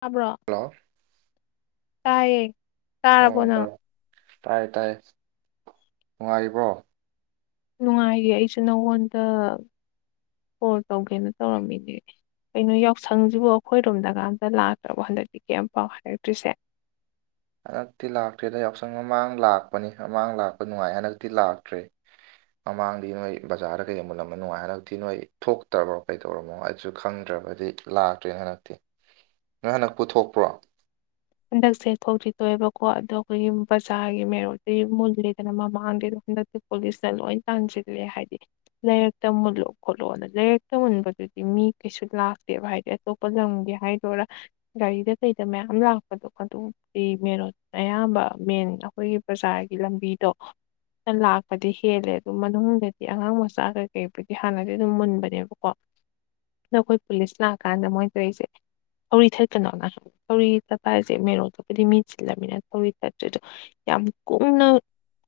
ꯇꯕ꯭ꯔꯣ ꯍꯜꯂꯣ ꯇꯥꯏꯌꯦ ꯇꯥꯔꯕꯣ ꯑꯣ ꯅꯪ ꯇꯥꯏ ꯇꯥꯏ ꯅꯨꯡꯉꯥꯏꯔꯤꯕ꯭ꯔꯣ ꯅꯨꯡꯉꯥꯏꯌꯦ ꯑꯩꯁꯨ ꯅꯉꯣꯟꯗ ꯀꯣꯜ ꯇꯧꯒꯦꯅ ꯇꯧꯔꯝꯃꯤꯅꯦ ꯀꯩꯅꯣ ꯌꯥꯎꯁꯪꯁꯤꯕꯨ ꯑꯩꯈꯣꯏꯔꯣꯝꯗꯀꯝꯇ ꯂꯥꯛꯇ꯭ꯔꯕꯣ ꯍꯟꯗꯛꯇꯤ ꯀꯔꯤꯝ ꯄꯥꯎ ꯍꯥꯏꯔꯛꯇ꯭ꯔꯤꯁꯦ ꯍꯟꯗꯛꯇꯤ ꯂꯥꯛꯇ꯭ꯔꯦꯗ ꯌꯥꯎꯁꯪ ꯃꯃꯥꯡ ꯂꯥꯛꯄꯅꯤ ꯃꯃꯥꯡ ꯂꯥꯛꯄ ꯅꯨꯡꯉꯥꯏ ꯍꯟꯗꯛꯇꯤ ꯂꯥꯛꯇ꯭ꯔꯦ ꯃꯃꯥꯡꯗꯤ ꯅꯣꯏ ꯕꯖꯥꯔꯗ ꯀꯩꯒꯨꯝꯕ ꯅꯝꯃꯅꯣꯉꯥꯏ ꯍꯥꯏꯔꯛꯇꯗꯤ ꯅꯣꯏ ꯊꯣꯛꯇ꯭ꯕꯔꯣ ꯀꯩꯗꯧꯔꯃꯣ ꯍꯥꯏꯁꯨ ꯈꯪꯗ꯭ꯔꯦ ꯕꯗꯤ ꯂꯥꯛꯇ꯭ꯔꯦꯅ ꯍꯟꯗꯛꯇꯤ ꯅꯪ ꯍꯟꯗꯛ ꯄꯨꯊꯣꯛꯄ꯭ꯔꯣ ꯍꯟꯗꯛꯁꯦ ꯊꯣꯛꯇꯤ ꯊꯣꯛꯑꯦꯕꯀꯣ ꯑꯗꯣ ꯑꯩꯈꯣꯏꯒꯤ ꯕꯖꯥꯔꯒꯤ ꯃꯦꯔꯣꯗ ꯃꯨꯜ ꯂꯦꯗꯅ ꯃꯃꯥꯡꯗꯩꯗꯣ ꯍꯟꯗꯛꯇꯤ ꯄꯨꯂꯤꯁꯅ ꯂꯣꯏ ꯇꯥꯟꯁꯤꯜꯂꯦ ꯍꯥꯏꯗꯤ ꯂꯩꯥꯏꯔꯛꯇ ꯃꯨꯜꯂꯣ ꯈꯣꯠꯂꯣꯅ ꯂꯩꯥꯏꯔꯛꯇ ꯃꯨꯟꯕꯗꯨ ꯍꯥꯏꯗꯤ ꯃꯤ ꯀꯩꯁꯨ ꯂꯥꯛꯇꯦꯕ ꯍꯥꯏꯗꯤ ꯑꯇꯣꯞꯄ ꯂꯝꯒꯤ ꯍꯥꯏꯗꯣꯔꯥ ꯒꯥꯔꯤꯗ ꯀꯩꯗ ꯃꯌꯥꯝ ꯂꯥꯛ ꯄꯗꯣ ꯑꯗꯨꯝ ꯄꯔꯤ ꯃꯦꯔꯣꯟ ꯑꯌꯥꯝꯕ ꯃꯦꯟ ꯑꯩꯈꯣꯏꯒꯤ ꯕꯖꯥꯔꯒꯤ ꯂꯝꯕꯤꯗꯣ ꯂꯥꯛꯄꯗꯤ ꯍꯦꯜꯂꯦ ꯑꯗꯨ ꯃꯅꯨꯡꯗꯗꯤ ꯑꯉꯥꯡ ꯃꯆꯥ ꯀꯩꯀꯩꯕꯨꯗꯤ ꯍꯥꯟꯅꯗꯤ ꯑꯗꯨꯝ ꯃꯨꯟꯕꯅꯦꯕꯀꯣ ꯅꯥꯈꯣꯏ ꯄꯨꯂꯤꯁ ꯂꯥꯛꯑꯀꯥꯟꯗ ꯃꯣꯏ ꯇꯧꯔꯤꯁꯦ ꯊꯧꯔꯤ ꯊꯠꯀꯅꯨ ꯀꯥꯏ ꯊꯧꯔꯤ ꯆꯠꯄꯥꯏꯁꯦ ꯃꯦꯔꯣ ꯈꯛꯇꯗꯤ ꯃꯤ ꯆꯤꯜꯂꯝꯃꯤꯅꯦ ꯍꯧꯖꯤꯛ ꯆꯠꯇꯔ꯭ꯦꯗꯣ ꯌꯥꯝ ꯀꯨꯡꯅ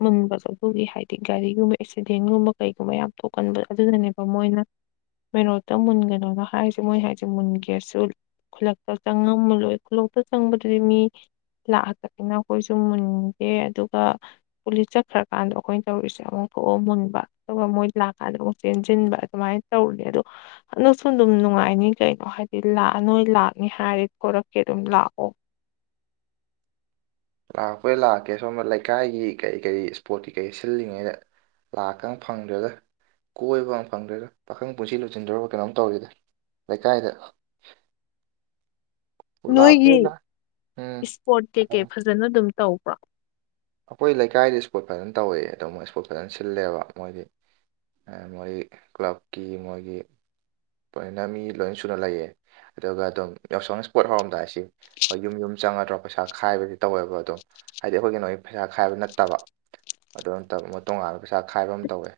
ꯃꯨꯟꯕꯁꯨ ꯑꯗꯨꯒꯤ ꯍꯥꯏꯗꯤ ꯒꯥꯔꯤꯒꯨꯝꯕ ꯑꯦꯛꯁꯤꯗꯦꯟꯒꯨꯝꯕ ꯀꯩꯒꯨꯝꯕ ꯌꯥꯝ ꯊꯣꯛꯀꯟꯕ ꯑꯗꯨꯗꯅꯅꯦꯕ ꯃꯣꯏꯅ ꯃꯦꯔꯣꯠꯇ ꯃꯨꯟꯒꯅꯨꯅꯥ ꯍꯥꯏꯁꯦ ꯃꯣꯏ ꯍꯥꯏꯁꯦ ꯃꯨꯟꯒꯦꯁꯨ ꯈꯨꯂꯛꯇ ꯆꯪꯉꯝ ꯃꯨꯜꯂꯣꯏ ꯈꯨꯂꯣꯛꯇ ꯆꯪꯕꯗꯨꯗꯤ ꯃꯤ ꯂꯥꯛꯍꯥꯛꯇꯛꯅꯤꯅ ꯑꯩꯈꯣꯏꯁꯨ ꯃꯨꯟꯒꯦ ꯑꯗꯨꯒ ꯄꯨꯂꯤꯁ ꯆꯠꯈ꯭ꯔꯀꯥꯟꯗ ꯑꯩꯈꯣꯏꯅ ꯇꯧꯔꯤꯁꯦ ꯑꯃꯨꯛ ꯀꯣꯛꯑꯣ ꯃꯨꯟꯕ ꯑꯗꯨꯒ ꯃꯣꯏ ꯂꯥꯛꯀꯥꯟꯗ ꯑꯃꯨꯛ ꯆꯦꯟꯁꯤꯟꯕ ꯑꯗꯨꯃꯥꯏꯅ ꯇꯧꯔꯦ ꯑꯗꯣ ꯅꯣꯛꯁꯨ ꯗꯨꯝ ꯅꯣꯛ ꯅꯨꯡꯉꯥꯏꯅꯤ ꯀꯩꯅꯣ ꯍꯥꯏꯗꯤ ꯂꯥꯛꯑ ꯅꯣꯏ ꯂꯥꯛꯅꯤ ꯍꯥꯏꯔꯦ ꯈꯣꯠꯂꯛꯀꯦ ꯑꯗꯨꯝ ꯂꯥꯛꯑꯣ ꯂꯥꯛꯄꯣꯏ ꯂꯥꯛꯀꯦ ꯁꯣꯝꯕ ꯂꯩꯀꯥꯏꯒꯤ ꯀꯔꯤ ꯀꯔꯤ ꯏꯁꯄꯣꯔꯠꯀꯤ ꯀꯩ ꯁꯤꯜꯂꯤꯉꯩꯗ ꯂꯥꯛꯀ ꯐꯪꯗ꯭ꯔꯦꯗ ꯀꯣꯏꯕꯒ ꯐꯪꯗ꯭ꯔꯦꯒ ꯄꯥꯈꯪ ꯄꯨꯟꯁꯤ ꯂꯣꯏꯁꯤꯟꯗꯧꯔꯕ ꯀꯩꯅꯣꯝ ꯇꯧꯔꯤꯗ ꯂꯩꯀꯥꯏꯗ [unintelligible] ꯂꯥꯛꯄꯩ ꯅꯣꯏꯒꯤ ꯂꯥꯛ ꯎꯝ ꯏꯁꯄꯣꯔꯠ ꯀꯩꯀꯩ ꯐꯖꯅ ꯑꯗꯨꯝ ꯇꯧꯕ꯭ꯔꯥ ꯑꯩꯈꯣꯏ ꯂꯩꯀꯥꯏꯗꯤ ꯏꯁꯄꯣꯔꯠ ꯐꯖꯅ ꯇꯧꯋꯤ ꯑꯗꯣ ꯃꯣꯏ ꯏꯁꯄꯣꯔꯠ ꯐꯖꯅ ꯁꯤꯜꯂꯦꯕ ꯃꯣꯏꯗꯤ ꯃꯣꯏ ꯀ꯭ꯂꯕꯀꯤ ꯃꯣꯏꯒꯤ ꯂꯣꯏꯅ ꯃꯤ ꯂꯣꯏ ꯁꯨꯅ ꯂꯩꯌꯦꯦ ꯑꯗꯨꯒ ꯑꯗꯨꯝ ꯌꯥꯎꯁꯪ ꯏꯁꯄꯣꯠ ꯍꯧꯔꯝꯗꯥꯏꯁꯤ ꯍꯣꯏ ꯌꯨꯝ ꯌꯨꯝ ꯆꯪꯉꯗ꯭ꯔꯣ ꯄꯩꯁꯥ ꯈꯥꯏꯕꯗꯤ ꯇꯧꯋꯦꯕ ꯑꯗꯨꯝ ꯍꯥꯏꯗꯤ ꯑꯩꯈꯣꯏ ꯀꯩꯅꯣꯒꯤ ꯄꯩꯁꯥ ꯈꯥꯏꯕ ꯅꯠꯇꯕ ꯑꯗꯨ ꯑꯃ ꯇꯣꯉꯥꯟꯅ ꯄꯩꯁꯥ ꯈꯥꯏꯕ ꯑꯃ ꯇꯧꯋꯦ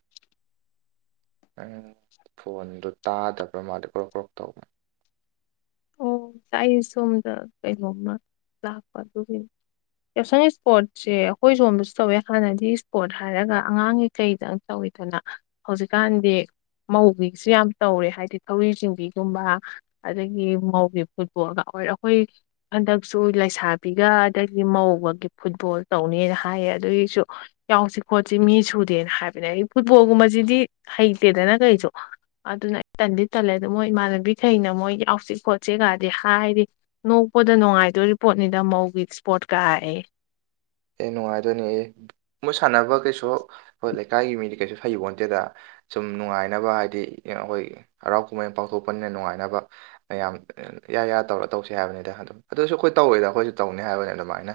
ꯎꯝ ꯐꯣꯟꯗꯣ ꯇꯥꯗꯕ꯭ꯔꯥ ꯃꯥꯗꯤ ꯀ꯭ꯔꯣꯛ ꯀ꯭ꯔꯣꯛ ꯇꯧꯕ ꯑꯣ ꯇ ꯁꯣꯝꯗ ꯀꯩꯅꯣꯝꯃ ꯂꯥꯛꯄ ꯑꯗꯨꯒꯤꯅꯤ ꯌꯥꯎꯁꯪ ꯏꯁꯄꯣꯔꯠꯁꯦ ꯑꯩꯈꯣꯏ ꯁꯣꯟꯝꯕꯁꯨ ꯇꯧꯋꯦ ꯍꯥꯟꯅꯗꯤ ꯏꯁꯄꯣꯔꯠ ꯍꯥꯏꯔꯒ ꯑꯉꯥꯡꯒꯤꯩ ꯀꯩꯗꯪ ꯇꯧꯏꯤ ꯗꯅ ꯍꯧꯖꯤꯛꯀꯥꯟꯗꯤ ꯃꯧꯒꯤꯁꯨ ꯌꯥꯝ ꯇꯧꯔꯦ ꯍꯥꯏꯗꯤ ꯊꯧꯔꯤ ꯆꯤꯡꯕꯤꯒꯨꯝꯕ ꯑꯗꯒꯤ ꯉꯧꯒꯤ ꯐꯨꯠꯕꯣꯜꯒ ꯑꯣꯏꯔ ꯑꯩꯈꯣꯏ ꯍꯟꯗꯛꯁꯨ ꯂꯩꯁꯥꯕꯤꯒ ꯑꯩꯗꯒꯤ ꯉꯧꯕꯒꯤ ꯐꯨꯠꯕꯣꯜ ꯇꯧꯅꯤꯅ ꯍꯥꯏꯌꯦ ꯑꯗꯨꯒꯤꯁꯨ ꯌꯥꯎꯁꯤ ꯈꯣꯠꯁꯤ ꯃꯤ ꯁꯨꯗꯦꯅ ꯍꯥꯏꯕꯅꯦ ꯑꯩ ꯐꯨꯠꯕꯣꯜꯒꯨꯝꯕꯁꯤꯗꯤ ꯍꯩꯇꯦꯗꯅ ꯀꯩꯁꯨ ꯑꯗꯨꯅ ꯑꯩ ꯇꯟꯗꯤ ꯇꯜꯂꯦ ꯑꯗꯨꯗꯣ ꯃꯣꯏ ꯏꯃꯥꯟꯅꯕꯤꯈꯩꯅ ꯃꯣꯏ ꯌꯥꯎꯁꯤ ꯈꯣꯠ ꯆꯦꯀꯥꯗꯤ ꯍꯥꯏꯗꯤ ꯅꯣꯛꯄꯗ ꯅꯨꯡꯉꯥꯏꯗꯣꯔꯤ ꯄꯣꯠꯅꯤꯅ ꯃꯧꯒꯤ ꯏꯁꯄꯣꯠꯀꯑꯦ [unintelligible] ꯑꯦ ꯅꯨꯡꯉꯥꯏꯗꯣꯏꯅꯦ ꯑꯦ ꯃꯣꯏꯠ ꯁꯥꯟꯅꯕ ꯀꯩꯁꯨ ꯍꯣꯏ ꯂꯩꯀꯥꯏꯒꯤ ꯃꯤꯗꯤ ꯀꯩꯁꯨ ꯐꯩꯕꯣꯟꯇꯦꯗ ꯁꯨꯝ ꯅꯨꯡꯉꯥꯏꯅꯕ ꯍꯥꯏꯗꯤ ꯑꯩꯈꯣꯏ ꯍꯔꯥꯎ ꯀꯨꯝꯍꯩ ꯄꯥꯡꯊꯣꯛꯄꯅꯤꯅ ꯅꯨꯡꯉꯥꯏꯅꯕ ꯃꯌꯥꯝ ꯏ ꯌꯥ ꯇꯧꯔꯒ ꯇꯧꯁꯤ ꯍꯥꯏꯕꯅꯤꯗ ꯑꯗꯨꯝ ꯑꯗꯨꯁꯨ ꯑꯩꯈꯣꯏ ꯇꯧꯋꯤꯗ ꯑꯩꯈꯣꯏꯁꯨ ꯇꯧꯅꯤ ꯍꯥꯏꯕꯅꯤ ꯑꯗꯨꯃꯥꯏꯅ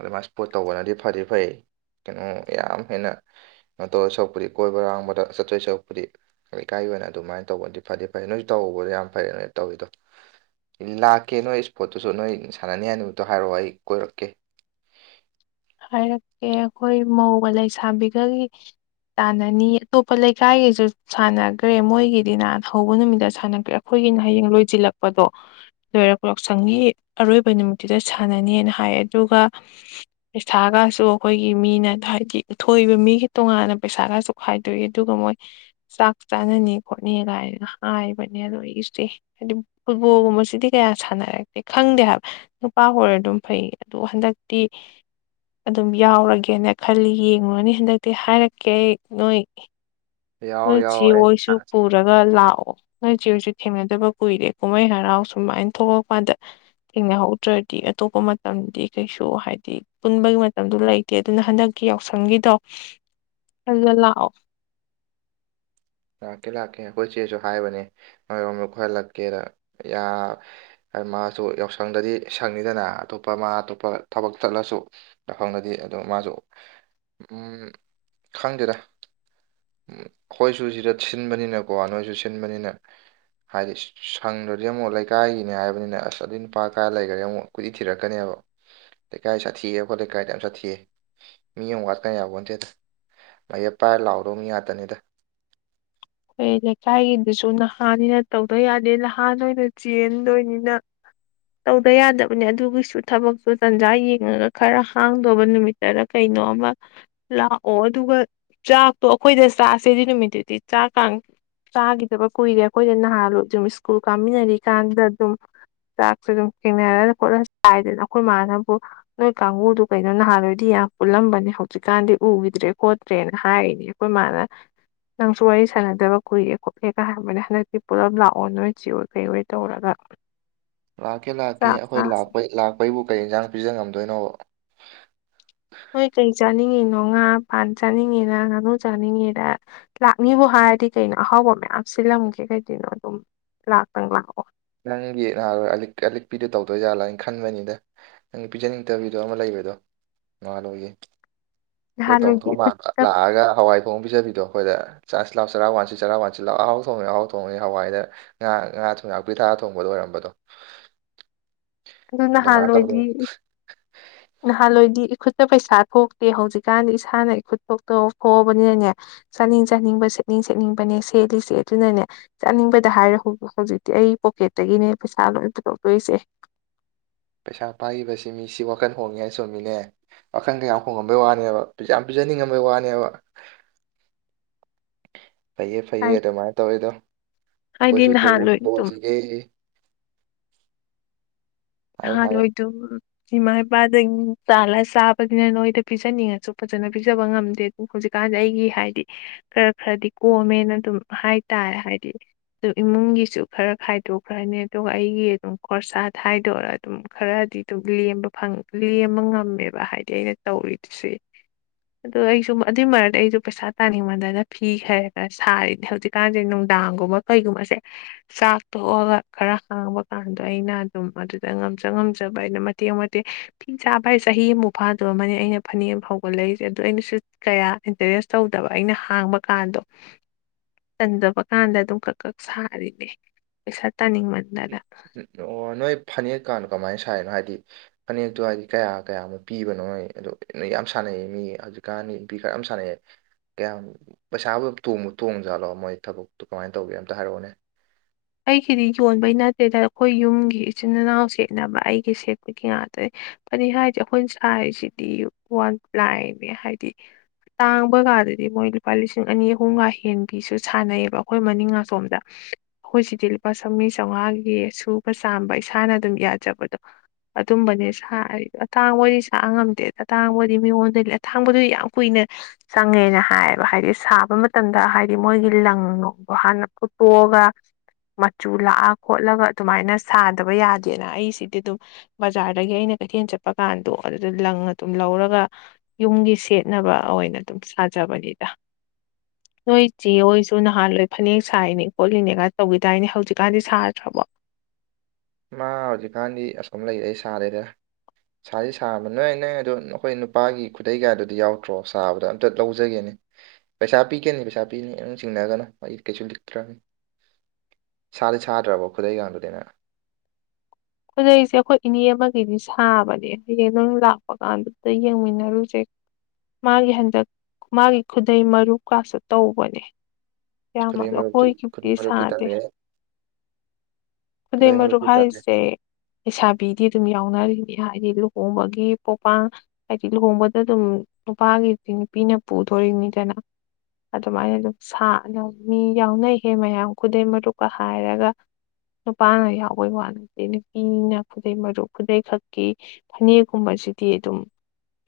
ꯑꯗꯨꯃꯥꯏ ꯄꯣꯠ ꯇꯧꯕꯅꯗꯤ ꯐꯗꯤ ꯐꯩ ꯀꯩꯅꯣ ꯌꯥꯝ ꯍꯦꯟꯅ ꯀꯩꯅꯣ ꯇꯧꯔ ꯁꯔꯨꯛꯄꯨꯗꯤ ꯀꯣꯏꯕ ꯂꯥꯡꯕꯗ ꯆꯠꯆꯣꯏ ꯁꯔꯨꯛꯄꯨꯗꯤ ꯂꯩꯀꯥꯏ ꯑꯣꯏꯅ ꯑꯗꯨꯃꯥꯏꯅ ꯇꯧꯕꯗꯤ ꯐꯗꯤ ꯐꯩ ꯅꯣꯏꯁꯨ ꯇꯍꯧꯕꯗꯣ ꯌꯥꯝ ꯐꯩꯌꯦ ꯅꯣꯏ ꯇꯧꯔꯤꯗꯣ ꯂꯥꯛꯀꯦ ꯅꯣꯏ ꯏꯁꯄꯣꯔꯠꯇꯨꯁꯨ ꯅꯣꯏ ꯁꯥꯟꯅꯅꯤ ꯍꯥꯏꯅꯤꯗꯣ ꯍꯥꯏꯔꯛꯑꯣ ꯑꯩ ꯀꯣꯏꯔꯛꯀꯦ ꯍꯥꯏꯔꯛꯀꯦ ꯑꯩꯈꯣꯏ ꯃꯧꯒ ꯂꯩꯁꯥꯕꯤꯒꯒꯤ ꯇꯥꯟꯅꯅꯤ ꯑꯇꯣꯞꯄ ꯂꯩꯀꯥꯏꯒꯤꯁꯨ ꯁꯥꯟꯅꯈ꯭ꯔꯦ ꯃꯣꯏꯒꯤꯗꯤꯅ ꯍꯧꯕ ꯅꯨꯃꯤꯠꯇ ꯁꯥꯟꯅꯈ꯭ꯔꯦ ꯑꯩꯈꯣꯏ ꯑꯩꯒꯤꯅ ꯍꯌꯦꯡ ꯂꯣꯏꯁꯤꯜꯂꯛꯄꯗꯣ ꯂꯣꯏꯔꯒ ꯌꯥꯎꯁꯪꯒꯤ ꯑꯔꯣꯏꯕ ꯅꯨꯃꯤꯠꯇꯨꯗ ꯁꯥꯟꯅꯅꯤꯅ ꯍꯥꯏ ꯑꯗꯨꯒꯗꯨ ꯄꯩꯁꯥꯒꯁꯨ ꯑꯩꯈꯣꯏꯒꯤ ꯃꯤꯅ ꯍꯥꯏꯗꯤ ꯎꯊꯣꯛꯏꯕ ꯃꯤꯒꯤ ꯇꯣꯉꯥꯟꯅ ꯄꯩꯁꯥꯒꯁꯨ ꯈꯥꯏꯗꯣꯛꯏ ꯑꯗꯨꯒ ꯃꯣꯏ ꯆꯥꯛ ꯆꯥꯅꯅꯤ ꯈꯣꯠꯅꯤ ꯀꯥꯏꯅ ꯍꯥꯏꯕꯅꯦ ꯑꯗꯣ ꯑꯩꯁꯦ ꯍꯥꯏꯗꯤ ꯐꯨꯠꯕꯣꯜꯒꯨꯝꯕ ꯁꯤꯗꯤ ꯀꯌꯥ ꯁꯥꯟꯅꯔꯛꯇꯦ ꯈꯪꯗꯦ ꯍꯥꯏꯕ ꯅꯨꯄꯥ ꯍꯔ ꯑꯗꯨꯝ ꯐꯩ ꯑꯗꯨ ꯍꯟꯗꯛꯇꯤ ꯑꯗꯨꯝ ꯌꯥꯎꯔꯒꯦꯅ ꯈꯜꯂꯤ ꯌꯦꯡꯉꯨꯔꯅꯤ ꯍꯟꯗꯛꯇꯤ ꯍꯥꯏꯔꯛꯀꯦ ꯑꯩ ꯅꯣꯏ ꯌꯥꯎ ꯅꯣꯏ ꯆꯦ ꯌꯥꯎ ꯑꯩ ꯍꯣꯏꯁꯨ ꯄꯨꯔꯒ ꯂꯥꯛꯑꯣ ꯅꯣꯏ ꯆꯤ ꯍꯁꯨ ꯊꯦꯡꯅꯗꯕ ꯀꯨꯏꯔꯦ ꯀꯨꯝꯍꯩ ꯍꯔꯥꯎ ꯁꯨꯃꯥꯏꯅ ꯊꯣꯛꯂꯛ ꯀꯥꯟꯗ ꯊꯦꯡꯅꯍꯧꯗ꯭ꯔꯗꯤ ꯑꯇꯣꯞꯄ ꯃꯇꯝꯗꯤ ꯀꯩꯁꯨ ꯍꯥꯏꯗꯤ ꯄꯨꯟꯕꯒꯤ ꯃꯇꯝꯗꯨ ꯂꯩꯇꯦ ꯑꯗꯨꯅ ꯍꯟꯗꯛꯤ ꯌꯥꯎꯁꯪꯒꯤꯗꯣ ꯑꯗꯨ ꯂꯥꯛꯑꯣ ꯂꯥꯛꯀꯦ ꯂꯥꯛꯀꯦ ꯑꯩꯈꯣꯏ ꯆꯦꯁꯨ ꯍꯥꯏꯕꯅꯦ ꯃꯗ ꯀꯣꯏꯍꯜꯂꯛꯀꯦꯗ ꯍꯥꯏꯗꯤ ꯃꯥꯁꯨ ꯌꯥꯎꯁꯪꯗꯗꯤ ꯁꯪꯅꯤꯗꯅ ꯑꯇꯣꯞꯄ ꯃꯥ ꯑꯇꯣꯞꯄ ꯊꯕꯛ ꯆꯠꯂꯁꯨ ꯌꯥꯎꯁꯪꯗꯗꯤ ꯑꯗ ꯃꯥꯁꯨ ꯈꯪꯗꯦꯔ ꯑꯩꯈꯣꯏ ꯁ ꯁꯤ ꯆꯠ ꯁꯤꯟꯕꯅꯤꯅꯀꯣ ꯅꯣꯏꯁꯨ ꯁꯤꯟꯕꯅꯤꯅ ꯍꯥꯏꯗꯤ ꯁꯪꯗꯨꯗꯤ ꯑꯃꯨꯛ ꯂꯩꯀꯥꯏꯒꯤꯅꯦ ꯍꯥꯏꯕꯅꯤꯅ ꯑꯁ ꯑꯗꯨꯏ ꯅꯨꯄꯥ ꯀꯥꯏ ꯂꯩꯈꯔꯦ ꯑꯃꯨꯛ ꯀꯨꯏ ꯊꯤꯔꯛꯀꯅꯦꯕ ꯂꯩꯀꯥꯏ ꯁꯥꯊꯤꯑ ꯑꯩꯈꯣ ꯂꯩꯀꯥꯏꯗ ꯌꯥꯝ ꯁꯥꯊꯤꯌꯦ ꯃꯤ ꯑꯃ ꯋꯥꯠꯀꯅꯤ ꯌꯥꯕꯟꯇꯦꯗ ꯃꯌꯦꯛ ꯄꯥꯏꯔ ꯂꯥꯎꯔꯣ ꯌꯥꯗꯅꯤꯗ ꯑꯩꯈꯣꯏ ꯂꯩꯀꯥꯏꯒꯤꯗꯨꯁꯨ ꯅꯍꯥꯅꯤꯅ ꯇꯧꯗ ꯌꯥꯗꯦ ꯅꯍꯥꯟꯣꯏ ꯑꯣꯏꯅ ꯆꯦꯟꯗꯣꯏꯅꯤꯅ ꯇꯧꯗ ꯌꯥꯗꯕꯅꯦ ꯑꯗꯨꯒꯤꯁꯨ ꯊꯕꯛꯇꯨ ꯇꯟꯖꯥ ꯌꯦꯡꯉꯒ ꯈꯔ ꯍꯥꯡꯗꯕ ꯅꯨꯃꯤꯠꯇꯔ ꯀꯩꯅꯣ ꯀꯩꯅꯣꯃ ꯂꯥꯛꯑꯣ ꯑꯗꯨꯒ ꯆꯥꯛꯇꯣ ꯑꯩꯈꯣꯏꯗ ꯆꯥꯁꯦꯗꯤ ꯅꯨꯃꯤꯠꯇꯨꯗꯤ ꯆꯥꯛ ꯀꯥꯡ ꯆꯥꯈꯤꯗꯕ ꯀꯨꯏꯔꯦ ꯑꯩꯈꯣꯏꯗ ꯅꯍꯥꯔꯣ ꯑꯗꯨꯝ ꯁ꯭ꯀꯨꯜ ꯀꯥꯃꯤꯟꯅꯔꯤꯀꯥꯟꯗ ꯑꯗꯨꯝ ꯆꯥꯛꯁꯨ ꯑꯗꯨꯝ ꯊꯦꯡꯅꯔ ꯈꯣꯠꯂ ꯆꯥꯏꯗꯅ ꯑꯩꯈꯣꯏ ꯏꯃꯅꯕꯨ ꯅꯣꯏ ꯀꯥꯡꯕꯨꯗꯨ ꯀꯩꯅꯣ ꯅꯍꯥꯟꯜꯂꯣꯏꯗꯤ ꯌꯥꯝ ꯎꯜꯂꯝꯕꯅꯦ ꯍꯧꯖꯤꯛꯀꯥꯟꯗꯤ ꯎꯈꯤꯗ꯭ꯔꯦ ꯈꯣꯠꯇ꯭ꯔꯦꯅ ꯍꯥꯏꯔꯤꯅꯦ ꯑꯩꯈꯣꯏ ꯃꯥꯅ ꯅꯪꯁꯨ ꯋꯥꯔꯤ ꯁꯥꯟꯅꯗꯕ ꯀꯨꯏꯔꯦ ꯈꯣꯠꯂꯦꯒ ꯍꯥꯏꯕꯅꯦ ꯍꯟꯗꯛꯇꯤ ꯄꯨꯂꯞ ꯂꯥꯛꯑꯣ ꯅꯣꯏ ꯆꯤꯔꯣꯏ ꯀꯩꯔꯣꯏ ꯇꯧꯔꯒ [unintelligible] ꯂꯥꯛꯀꯦ ꯂꯥꯛꯀꯦ ꯆꯥꯛ ꯑꯩꯈꯣꯏ ꯆꯥꯁꯦ ꯂꯥꯛꯄ ꯂꯥꯛꯄꯩꯕꯨ ꯀꯩ ꯏꯟꯁꯥꯡ ꯄꯤꯖ ꯉꯝꯗꯣꯏꯅꯣꯕ ꯅꯣꯏ ꯀꯔꯤ ꯆꯥꯅꯤꯡꯉꯤꯅꯣ ꯉꯥ ꯄꯥꯟ ꯆꯥꯅꯤꯡꯉꯤꯗ ꯉꯥꯅꯨ ꯆꯥꯅꯤꯡꯉꯤꯗ ꯂꯥꯛꯅꯤꯕꯨ ꯍꯥꯟꯅ ꯍꯥꯏꯗꯤ ꯀꯩꯅꯣ ꯑꯍꯥꯎꯕ ꯃꯌꯥꯝ ꯁꯤꯜꯂꯝꯒꯦ ꯀꯩꯒꯤꯅꯣ ꯑꯗꯨꯝ ꯂꯥꯛꯇꯪ ꯂꯥꯛꯑꯣ ꯅꯪꯒꯤ ꯅꯍꯥꯥꯟꯔꯣ ꯑꯂꯤꯛꯄꯤꯗꯨꯣ ꯇꯧꯗꯣꯏꯖꯥꯠꯂꯥꯅ ꯈꯟꯕꯅꯤꯗ ꯅꯪꯒꯤ ꯄꯤꯖꯅꯤꯡꯗꯕꯤꯗꯣ ꯑꯃ ꯂꯩꯕ ꯣ ꯅꯥꯜꯂꯣꯏꯒꯤꯦ ꯅꯍꯥꯟꯋꯥꯏꯗꯤ ꯏꯈꯨꯠꯇ ꯂꯥꯛꯑꯒ ꯍꯋꯥꯏ ꯊꯣꯡ ꯄꯤꯖꯕꯤꯗꯣ ꯑꯩꯈꯣꯏꯗ ꯆꯥꯛ ꯂꯥꯛꯥꯎ ꯆꯔꯥꯛ ꯋꯥꯁꯤ ꯆꯔꯥꯛ ꯋꯥꯟꯁꯤ ꯂꯥꯛ ꯑꯍꯥꯎ ꯊꯣꯡꯉꯤ ꯑꯍꯥꯎ ꯊꯣꯡꯉꯤ ꯍꯋꯥꯏꯗ ꯉꯥ ꯉꯥ ꯊꯣꯡꯌꯥꯥꯛꯄ ꯅꯨꯄꯤ ꯊꯥ ꯊꯣꯡꯕꯗꯣ ꯑꯣꯏꯔꯝꯕꯗꯣ ꯑꯗꯨ ꯑꯗꯨꯃꯥꯏꯅ ꯇꯧꯔꯦ ꯅꯍꯥꯟꯋꯥꯏꯗꯤ ꯅꯍꯥꯟꯋꯥꯏꯗꯤ ꯏꯈꯨꯠꯇ ꯄꯩꯁꯥ ꯊꯣꯛꯇꯦ ꯍꯧꯖꯤꯛꯀꯥꯟꯗꯤ ꯏꯁꯥꯅ ꯏꯈꯨꯠ ꯊꯣꯛꯇ ꯊꯣꯛꯑꯕꯅꯤꯅꯅꯦ ꯆꯥꯅꯤꯡ ꯆꯥꯅꯤꯡꯕ ꯁꯦꯠꯅꯤꯡ ꯁꯦꯠꯅꯤꯡꯕꯅꯦ ꯁꯦꯠꯂꯤꯁꯦ ꯑꯗꯨꯅꯅꯦ ꯆꯥꯅꯤꯡꯕꯗ ꯍꯥꯏꯔꯣ ꯍꯧꯖꯤꯛꯇꯤ ꯑꯩ ꯇꯀꯦꯠꯇꯒꯤꯅꯦ ꯄꯩꯁꯥ ꯂꯣꯏꯇ ꯇꯧꯗꯣꯏꯁꯦ ꯄꯩꯁꯥ ꯄꯥꯏꯈꯤꯕꯁꯤ ꯃꯤꯁꯤ ꯋꯥꯈꯜ ꯍꯣꯡꯉꯦ ꯍꯥꯏꯅ ꯆꯣꯝꯃꯤꯅꯦ ꯋꯥꯈꯟꯗ ꯌꯥꯝ ꯍꯣꯡꯉꯝꯕꯩ ꯋꯥꯅꯦꯕ ꯌꯥꯝ ꯆꯅꯤꯡꯉꯝꯕꯒꯤ ꯋꯥꯅꯦꯕ [unintelligible] ꯐꯩꯌꯦ ꯐꯩꯌꯦ ꯑꯗꯨꯃꯥꯏꯅ ꯇꯧꯋꯤꯗꯣ ꯍꯥꯏꯗꯤ ꯑꯩꯈꯣꯏꯁꯨ ꯇꯧꯕ ꯅꯍꯥꯟ ꯂꯣꯏ ꯉꯝꯕ ꯑꯗꯨꯝ ꯍꯧꯁꯤꯒ ꯍꯥꯏꯌꯨ ꯍ ꯍꯥꯏꯌꯨ ꯂꯣꯏꯣꯏꯗꯨ ꯏꯃꯥ ꯏꯄꯥꯗ ꯆꯥꯂ ꯆꯥꯕꯅꯤꯅ ꯅꯣꯏꯗ ꯄꯤꯖꯅꯤꯡꯉꯁꯨ ꯐꯖꯅ ꯄꯤꯖꯕ ꯉꯝꯗꯦ ꯑꯗꯨ ꯍꯧꯛ ꯍꯧꯖꯤꯛꯀꯥꯟꯗꯤ ꯑꯩꯒꯤ ꯍꯥꯏꯗꯤ ꯈꯔ ꯈꯔꯗꯤ ꯀꯣꯝꯃꯦꯅ ꯑꯗꯨꯝ ꯍꯥꯏꯇꯥꯔꯦ ꯍꯥꯏꯗꯤ ꯑꯗꯨ ꯏꯃꯨꯡꯒꯤꯁꯨ ꯈꯔ ꯈꯥꯏꯗꯣꯛꯈ꯭ꯔꯅꯤ ꯑꯗꯨꯒ ꯑꯩꯒꯤ ꯑꯗꯨꯝ ꯀꯣꯔꯣꯔꯁꯥ ꯍꯥꯏ ꯑꯗꯨꯗꯔ ꯑꯗꯨꯝ ꯈꯔꯗꯤ ꯑꯗꯨꯝ ꯂꯦꯝꯕ ꯉꯝꯃꯦꯕ ꯍꯥꯏꯗꯤ ꯑꯩꯅ ꯇꯧꯔꯤꯗꯨꯁꯦ ꯑꯗꯣ ꯑꯩꯁꯨ ꯑꯗꯨꯏ ꯃꯔꯛꯇ ꯑꯩꯁꯨ ꯄꯩꯁꯥ ꯇꯥꯅꯤꯡꯉꯗꯅ ꯐꯤ ꯈꯔ ꯈꯔ ꯁꯥꯔꯤꯅꯤ ꯍꯧꯖꯤꯛꯀꯥꯟꯁꯦ ꯗꯥꯡꯒꯨꯝꯕ ꯀꯩꯒꯨꯝꯕꯁꯦ ꯆꯥꯛ ꯇꯣꯛꯑꯒ ꯈꯔ ꯍꯥꯡꯕ ꯀꯥꯟꯗꯣ ꯑꯩꯅ ꯑꯗꯨꯝ ꯑꯗꯨ ꯉꯝꯖ ꯉꯝꯖꯕ ꯑꯩꯅ ꯃꯇꯦꯛ ꯃꯇꯦꯛ ꯐꯤ ꯆꯥꯕ ꯍꯥꯏ ꯆꯍꯤ ꯑꯃꯨꯛ ꯐꯥꯗ꯭ꯔꯝꯅꯤ ꯑꯩꯅ ꯐꯅꯦꯛ ꯐꯥꯎꯒꯠꯂ ꯂꯩꯁꯦ ꯑꯗꯨ ꯑꯩꯅꯁꯨ ꯀꯌꯥ ꯏꯟꯀꯔꯦꯖ ꯇꯧꯗꯕ ꯑꯩꯅ ꯍꯥꯡꯕ ꯀꯥꯟꯗꯣ ꯆꯟꯖꯕ ꯀꯥꯟꯗ ꯑꯗꯨꯝ ꯈꯛ ꯈꯛ ꯁꯥꯔꯤꯅꯦ ꯄꯩꯁꯥ ꯇꯥꯅꯤꯡꯃꯟꯗꯅ ꯎ ꯑꯣ ꯅꯣꯏ ꯐꯅꯦꯛꯀꯥꯟꯗꯣ ꯀꯃꯥꯏꯅ ꯁꯥꯏꯅꯣ ꯍꯥꯏꯗꯤ ꯐꯅꯦꯛꯇꯣ ꯍꯥꯏꯗꯤ ꯀꯌꯥ ꯀꯌꯥ ꯑꯃ ꯄꯤꯕꯅꯣ ꯍꯣꯏ ꯑꯗꯨꯣ ꯌꯥꯝ ꯁꯥꯟꯅꯩꯌꯦ ꯃꯤ ꯍꯧꯖꯤꯛꯀꯥꯟꯅꯤ ꯅꯨꯄꯤ ꯈꯔ ꯌꯥꯝ ꯁꯥꯟꯅꯩꯌꯦ ꯀꯌꯥꯝ ꯄꯩꯁꯥꯕꯨꯣꯡꯕ ꯇꯣꯡꯖꯥꯠꯂꯣ ꯃꯣꯏ ꯊꯕꯛꯇꯨ ꯀꯃꯥꯏꯅ ꯇꯧꯒꯦ ꯑꯝꯇ ꯍꯥꯏꯔꯛꯑꯣꯅꯦ ꯑꯩꯒꯤꯗꯤ ꯌꯣꯟꯕꯩ ꯅꯠꯇꯦꯗ ꯑꯩꯈꯣꯏ ꯌꯨꯝꯒꯤ ꯏꯆꯤꯟ ꯏꯅꯥꯎ ꯁꯦꯠꯅꯕ ꯑꯩꯒꯤ ꯁꯦꯠꯄꯒꯤ ꯉꯥꯛꯇ ꯐꯅꯤ ꯍꯥꯏꯗꯤ ꯑꯩꯈꯣꯏ ꯁꯁꯤꯗꯤ ꯋꯥꯟ ꯄ꯭ꯂꯥꯏꯅꯦ ꯍꯥꯏꯗꯤ ꯇꯥꯡꯕ ꯀꯥꯟꯗꯗꯤ ꯃꯣꯏ ꯂꯨꯄꯥ ꯂꯤꯁꯤꯡ ꯑꯅꯤ ꯑꯍꯨꯝꯒ ꯍꯦꯟꯒꯤꯁꯨ ꯁꯥꯟꯅꯩꯑꯌꯦꯕ ꯑꯩꯈꯣꯏ ꯃꯅꯤꯡ ꯉꯥꯁꯣꯝꯗ ꯑꯩꯈꯣꯏꯁꯤꯗꯤ ꯂꯨꯄꯥ ꯆꯥꯃ ꯆꯥꯝꯃꯉꯥꯒꯤ ꯁꯨꯕ ꯆꯥꯝꯕ ꯏꯁꯥꯅ ꯑꯗꯨꯝ ꯌꯥꯖꯕꯗꯣ ꯑꯗꯨꯝꯕꯅꯦ ꯁꯥꯏ ꯑꯇꯥꯡꯕꯗꯤ ꯁ ꯉꯝꯗꯦ ꯑꯇꯥꯡꯕꯗꯤ ꯃꯤꯉꯣꯟꯗ ꯑꯇꯥꯡꯕꯗꯨꯗꯤ ꯌꯥꯝ ꯀꯨꯏꯅꯩ ꯆꯪꯉꯦꯅ ꯍꯥꯏꯌꯦꯕ ꯍꯥꯏꯗꯤ ꯁꯥꯕ ꯃꯇꯝꯗ ꯍꯥꯏꯗꯤ ꯃꯣꯏꯒꯤ ꯂꯪꯣ ꯍꯥꯟꯅ ꯐꯨꯣ ꯍꯒ ꯃꯆꯨ ꯂꯥꯛꯑ ꯈꯣꯠꯂꯒ ꯑꯗꯨꯃꯥꯏꯅ ꯁꯥꯗꯕ ꯌꯥꯗꯦꯅ ꯑꯩꯁꯤꯗꯤ ꯑꯗꯨꯝ ꯕꯖꯥꯔꯗꯒꯤ ꯑꯩꯅ ꯀꯩꯊꯦꯜ ꯆꯠꯄ ꯀꯥꯟꯗꯣ ꯑꯗꯨꯗ ꯂꯪꯅ ꯑꯗꯨꯝ ꯂꯧꯔꯒ ꯌꯨꯝꯒꯤ ꯁꯦꯠꯅꯕ ꯑꯣꯏꯅ ꯑꯗꯨꯝ ꯊꯥꯖꯕꯅꯤꯗ ꯅꯣꯏ ꯆꯦ ꯍꯣꯏꯁꯨ ꯅꯍꯥꯟꯋꯥꯣꯏ ꯐꯅꯦꯛ ꯁꯔꯤꯅꯦ ꯈꯣꯠꯂꯤꯅꯦꯒ ꯇꯧ ꯇꯏꯅꯦ ꯍꯧꯖꯤꯛꯀꯥꯟꯗꯤ ꯁꯥꯗ꯭ꯔꯕꯣ ꯃꯥ ꯍꯧꯖꯤꯛꯀꯥꯟꯗꯤ ꯑꯁꯨꯝ ꯂꯩꯔ ꯑꯩ ꯁꯥꯔꯦꯗ ꯁꯥꯗꯤ ꯁꯥꯕ ꯅꯣꯏ ꯅꯪ ꯑꯗꯣ ꯅꯈꯣꯏ ꯅꯨꯄꯥꯒꯤ ꯈꯨꯗꯩ ꯀꯥꯏꯗꯨꯗꯤ ꯌꯥꯎꯗ꯭ꯔꯣ ꯁꯥꯕꯗꯣ ꯑꯝꯇ ꯂꯧꯖꯒꯦꯅꯦ ꯄꯩꯁꯥ ꯄꯤꯒꯅꯤ ꯄꯩꯁꯥ ꯄꯤꯅꯤ ꯅꯪ ꯆꯤꯡꯅꯒꯅꯨ ꯑꯩ ꯀꯩꯁꯨ ꯂꯤꯛꯇ꯭ꯔꯅꯤ [inaudible] ꯁꯥꯗꯤ ꯁꯥꯗ꯭ꯔꯕꯣ ꯈꯨꯗꯩꯀꯗꯨꯗꯤꯅꯦ ꯈꯨꯗꯩꯁꯦ ꯑꯩꯈꯣꯏ ꯏꯅꯦ ꯑꯃꯒꯤꯗꯤ ꯁꯥꯕꯅꯦ ꯍꯌꯦꯡ ꯑꯗꯨꯝ ꯂꯥꯛꯄ ꯀꯥꯟꯗꯨꯗ ꯌꯦꯡꯃꯤꯟꯅꯔꯨꯁꯦ ꯃꯥꯒꯤ ꯍꯟꯗꯛ ꯃꯥꯒꯤ ꯈꯨꯗꯩ ꯃꯔꯨ ꯀꯇ ꯇꯧꯕꯅꯦ ꯈꯨꯗꯩ ꯌꯥꯃꯗꯣ ꯃꯔꯨꯞꯇꯨ ꯍꯣꯏ ꯀ ꯄ ꯈꯨꯗꯩ ꯃꯔꯨꯞꯇꯨ ꯁꯥꯗꯦ ꯇꯜꯂꯦ ꯈꯨꯗꯩ ꯃꯔꯨ ꯃꯔꯨꯞꯇꯨ ꯇꯜꯂꯦ ꯍꯥꯏꯥꯏꯁꯦ ꯂꯩꯁꯥꯕꯤꯗꯤ ꯑꯗꯨꯝ ꯌꯥꯎꯅꯔꯤꯅꯦ ꯍꯥꯏꯗꯤ ꯂꯨꯍꯣꯡꯕꯒꯤ ꯄꯣꯛꯄꯥꯡ ꯍꯥꯏꯗꯤ ꯂꯨꯍꯣꯡꯕꯗ ꯑꯗꯨꯝ ꯅꯨꯄꯥꯒꯤꯗꯤ ꯅꯨꯄꯤꯅ ꯄꯨꯊꯣꯔꯤꯅꯤꯗꯅ ꯑꯗꯨꯃꯥꯏꯅ ꯑꯗꯨꯝ ꯃꯤ ꯌꯥꯎꯅꯩꯍꯦ ꯃꯌꯥꯝ ꯈꯨꯗꯩ ꯃꯔꯨꯞꯀ ꯍꯥꯏꯔꯒ ꯅꯨꯄꯥꯅ ꯌꯥꯎꯕꯩ ꯋꯥꯠꯂꯠꯇꯅꯤ ꯃꯤꯅ ꯈꯨꯗꯩ ꯃꯔꯨꯞ ꯈꯨꯗꯩꯈꯛꯀꯤ ꯐꯅꯦꯛꯀꯨꯝꯕꯁꯤꯗꯤ ꯑꯗꯨꯝ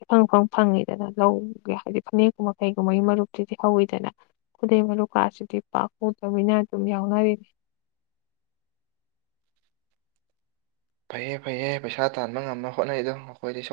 ꯏꯐꯪ ꯏꯐꯪ ꯐꯪꯉꯤꯗꯅ ꯂꯧꯒ ꯍꯥꯏꯕꯗꯤ ꯐꯅꯦꯛꯀꯨꯝꯕ ꯀꯩꯒꯨꯝꯕꯒꯤ ꯃꯔꯨꯞꯇꯨꯗꯤ ꯍꯧꯋꯤꯗꯅ ꯈꯨꯗꯩ ꯃꯔꯨ ꯀꯥꯁꯤꯗꯤ ꯄꯥꯛꯉꯨꯗꯕꯤꯅ ꯑꯗꯨꯝ ꯌꯥꯎꯅꯔꯤꯅꯤ [unintelligible] ꯐꯩꯌꯦ ꯐꯩꯌꯦ ꯄꯩꯁꯥ ꯇꯥꯟꯕ ꯉꯝꯅ ꯍꯣꯠꯅꯩꯗꯣ ꯑꯩꯈꯣꯏꯗꯤ ꯁ